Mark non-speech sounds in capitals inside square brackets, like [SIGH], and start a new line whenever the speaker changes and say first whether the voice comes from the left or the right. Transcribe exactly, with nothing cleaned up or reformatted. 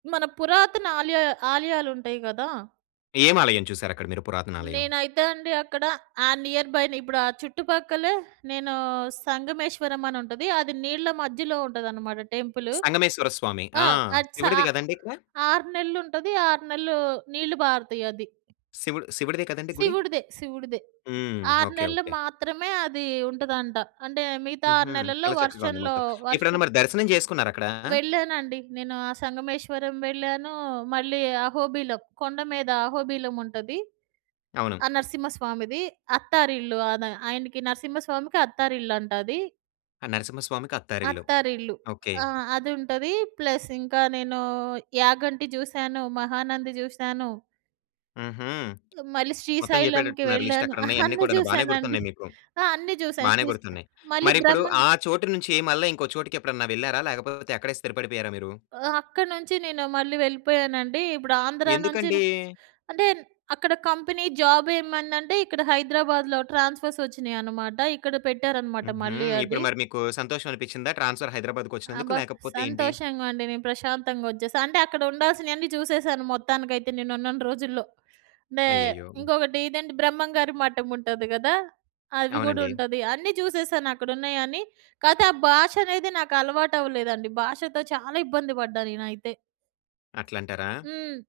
right: మన పురాతన ఆలయ ఆలయాలుంటయి గదా!
left: ఏమాలయం చూశారక్కడ మీరు పురాతనాలయం?
right: నేనైతే అండి అక్కడ, ఆ నియర్‌బైన, ఇప్పుడు ఆ చుట్టుపక్కలే నేను సంగమేశ్వరమ్మనుంటది. అది నీళ్ళ మధ్యలో ఉంటదనమాట టెంపులు.
left: సంగమేశ్వర స్వామి.
right: ఆ!
left: ఆ!
right: అట్ స
left: శివుడిది గదండీ ఇక్కడ.
right: ఆరు నెల్లుంటది. ఆరు నెల్లూ నీళ్ళు పారుతయి అది.
left: శివుడు శివుడిదే కదండీ గుడి.
right: శివుడిదే. శివుడిదే.
left: హ్మ్.
right: ఆరు
left: ఓకే.
right: నెల్లు
left: ఓకే.
right: మాత్రమే అదీ ఉంటదంట. అంటే, మిగతా ఆరు
left: హుహు.
right: నెలల్లో
left: చాలా చక్కగా ఉంది
right: వర్షంలో
left: మొత్తం.
right: వర్షం
left: ఎప్పుడైనా మరి దర్శనం చేసుకున్నారక్కడా?
right: వెళ్ళానండి. నేను ఆ సంగమేశ్వరం వెళ్ళానూ. మళ్ళీ అహోబిలం, కొండ మీద అహోబిలం ఉంటది.
left: అవును.
right: ఆ! నరసింహస్వామిది అత్తారిల్లు. ఆన ఆయనకి నరసింహస్వామికి అత్తారిల్లు అంట అది.
left: ఆ! నరసింహస్వామికి అత్తారిల్లు.
right: అత్తారిల్లు.
left: ఓకే.
right: ఆ! అదుంటది ప్లస్ ఇంకా నేనూ యాగంటి జూశాను, మహానంది జూశాను.
left: హుహు. [SMACKS LIPS]
right: మళ్ళీ
left: మొత్తం
right: శ్రీశైలం‌కి
left: చెప్పేటట్టున్నారు
right: వెళ్ళాను. అహా! [CHUCKLES]
left: లిస్టక్కడున్నయన్ని
right: అన్ని
left: కూడాను. బానే
right: జూశానండి.
left: గుర్తున్నాయి మీకు.
right: ఆ! అన్నీ చూశా
left: బానే
right: సీజ్
left: గుర్తున్నాయి.
right: మళ్ళీ
left: మరిప్పుడు,
right: బ్రహ్మం గ
left: ఆ చోటు నుంచి మళ్ళా ఇంకో చోటికెప్పుడన్నా వెళ్ళారా? లేకపోతే, అక్కడే స్థిరపడిపోయారా మీరు?
right: ఆహ్, అక్కడ నుంచి నేను మళ్ళీ వెళ్ళిపోయానండి. ఇప్పుడు ఆంధ్ర నుంచి ర
left: ఎందుకండీ?
right: అంటే న్ అక్కడ కంపెనీ జాబేమైందంటే, ఇక్కడ హైదరాబాద్‌లో ట్రాన్స్‌ఫర్సొచ్చినాయనమాట. ఇక్కడ పెట్టారనమాట
left: హుహు.
right: మళ్ళీ
left: ఇప్పుడు
right: అది.
left: మరి మీకూ సంతోషవనిపిచ్చిందా ట్రాన్స్‌ఫర్ హైదరాబాద్‌కొచ్చినందుకు,
right: అబ్బా!
left: లేకపోతే ఏంటి?
right: సంతోషంగా అండి. నేను ప్రశాంతంగొచ్చేశా. అంటే, అక్కడ ఉండాల్సినియన్నీ చూసేశాను మొత్తానికైతే నేనున్నన్ని రోజుల్లో. మే
left: అయ్యయ్యో!
right: ఇంకొకటి ఇదేంటి, బ్రహ్మంగారి మఠముంటది గదా! అవి
left: అవునండి.
right: గూడుంటది. అన్నీ చూసేశాను అక్కడున్నయని. కాతే, ఆ భాషనేదే నాకలవాటవ్వలేదండి. భాషతో చాలా ఇబ్బంది పడ్డా నేనైతే.
left: అట్లంటరా?
right: హ్మ్.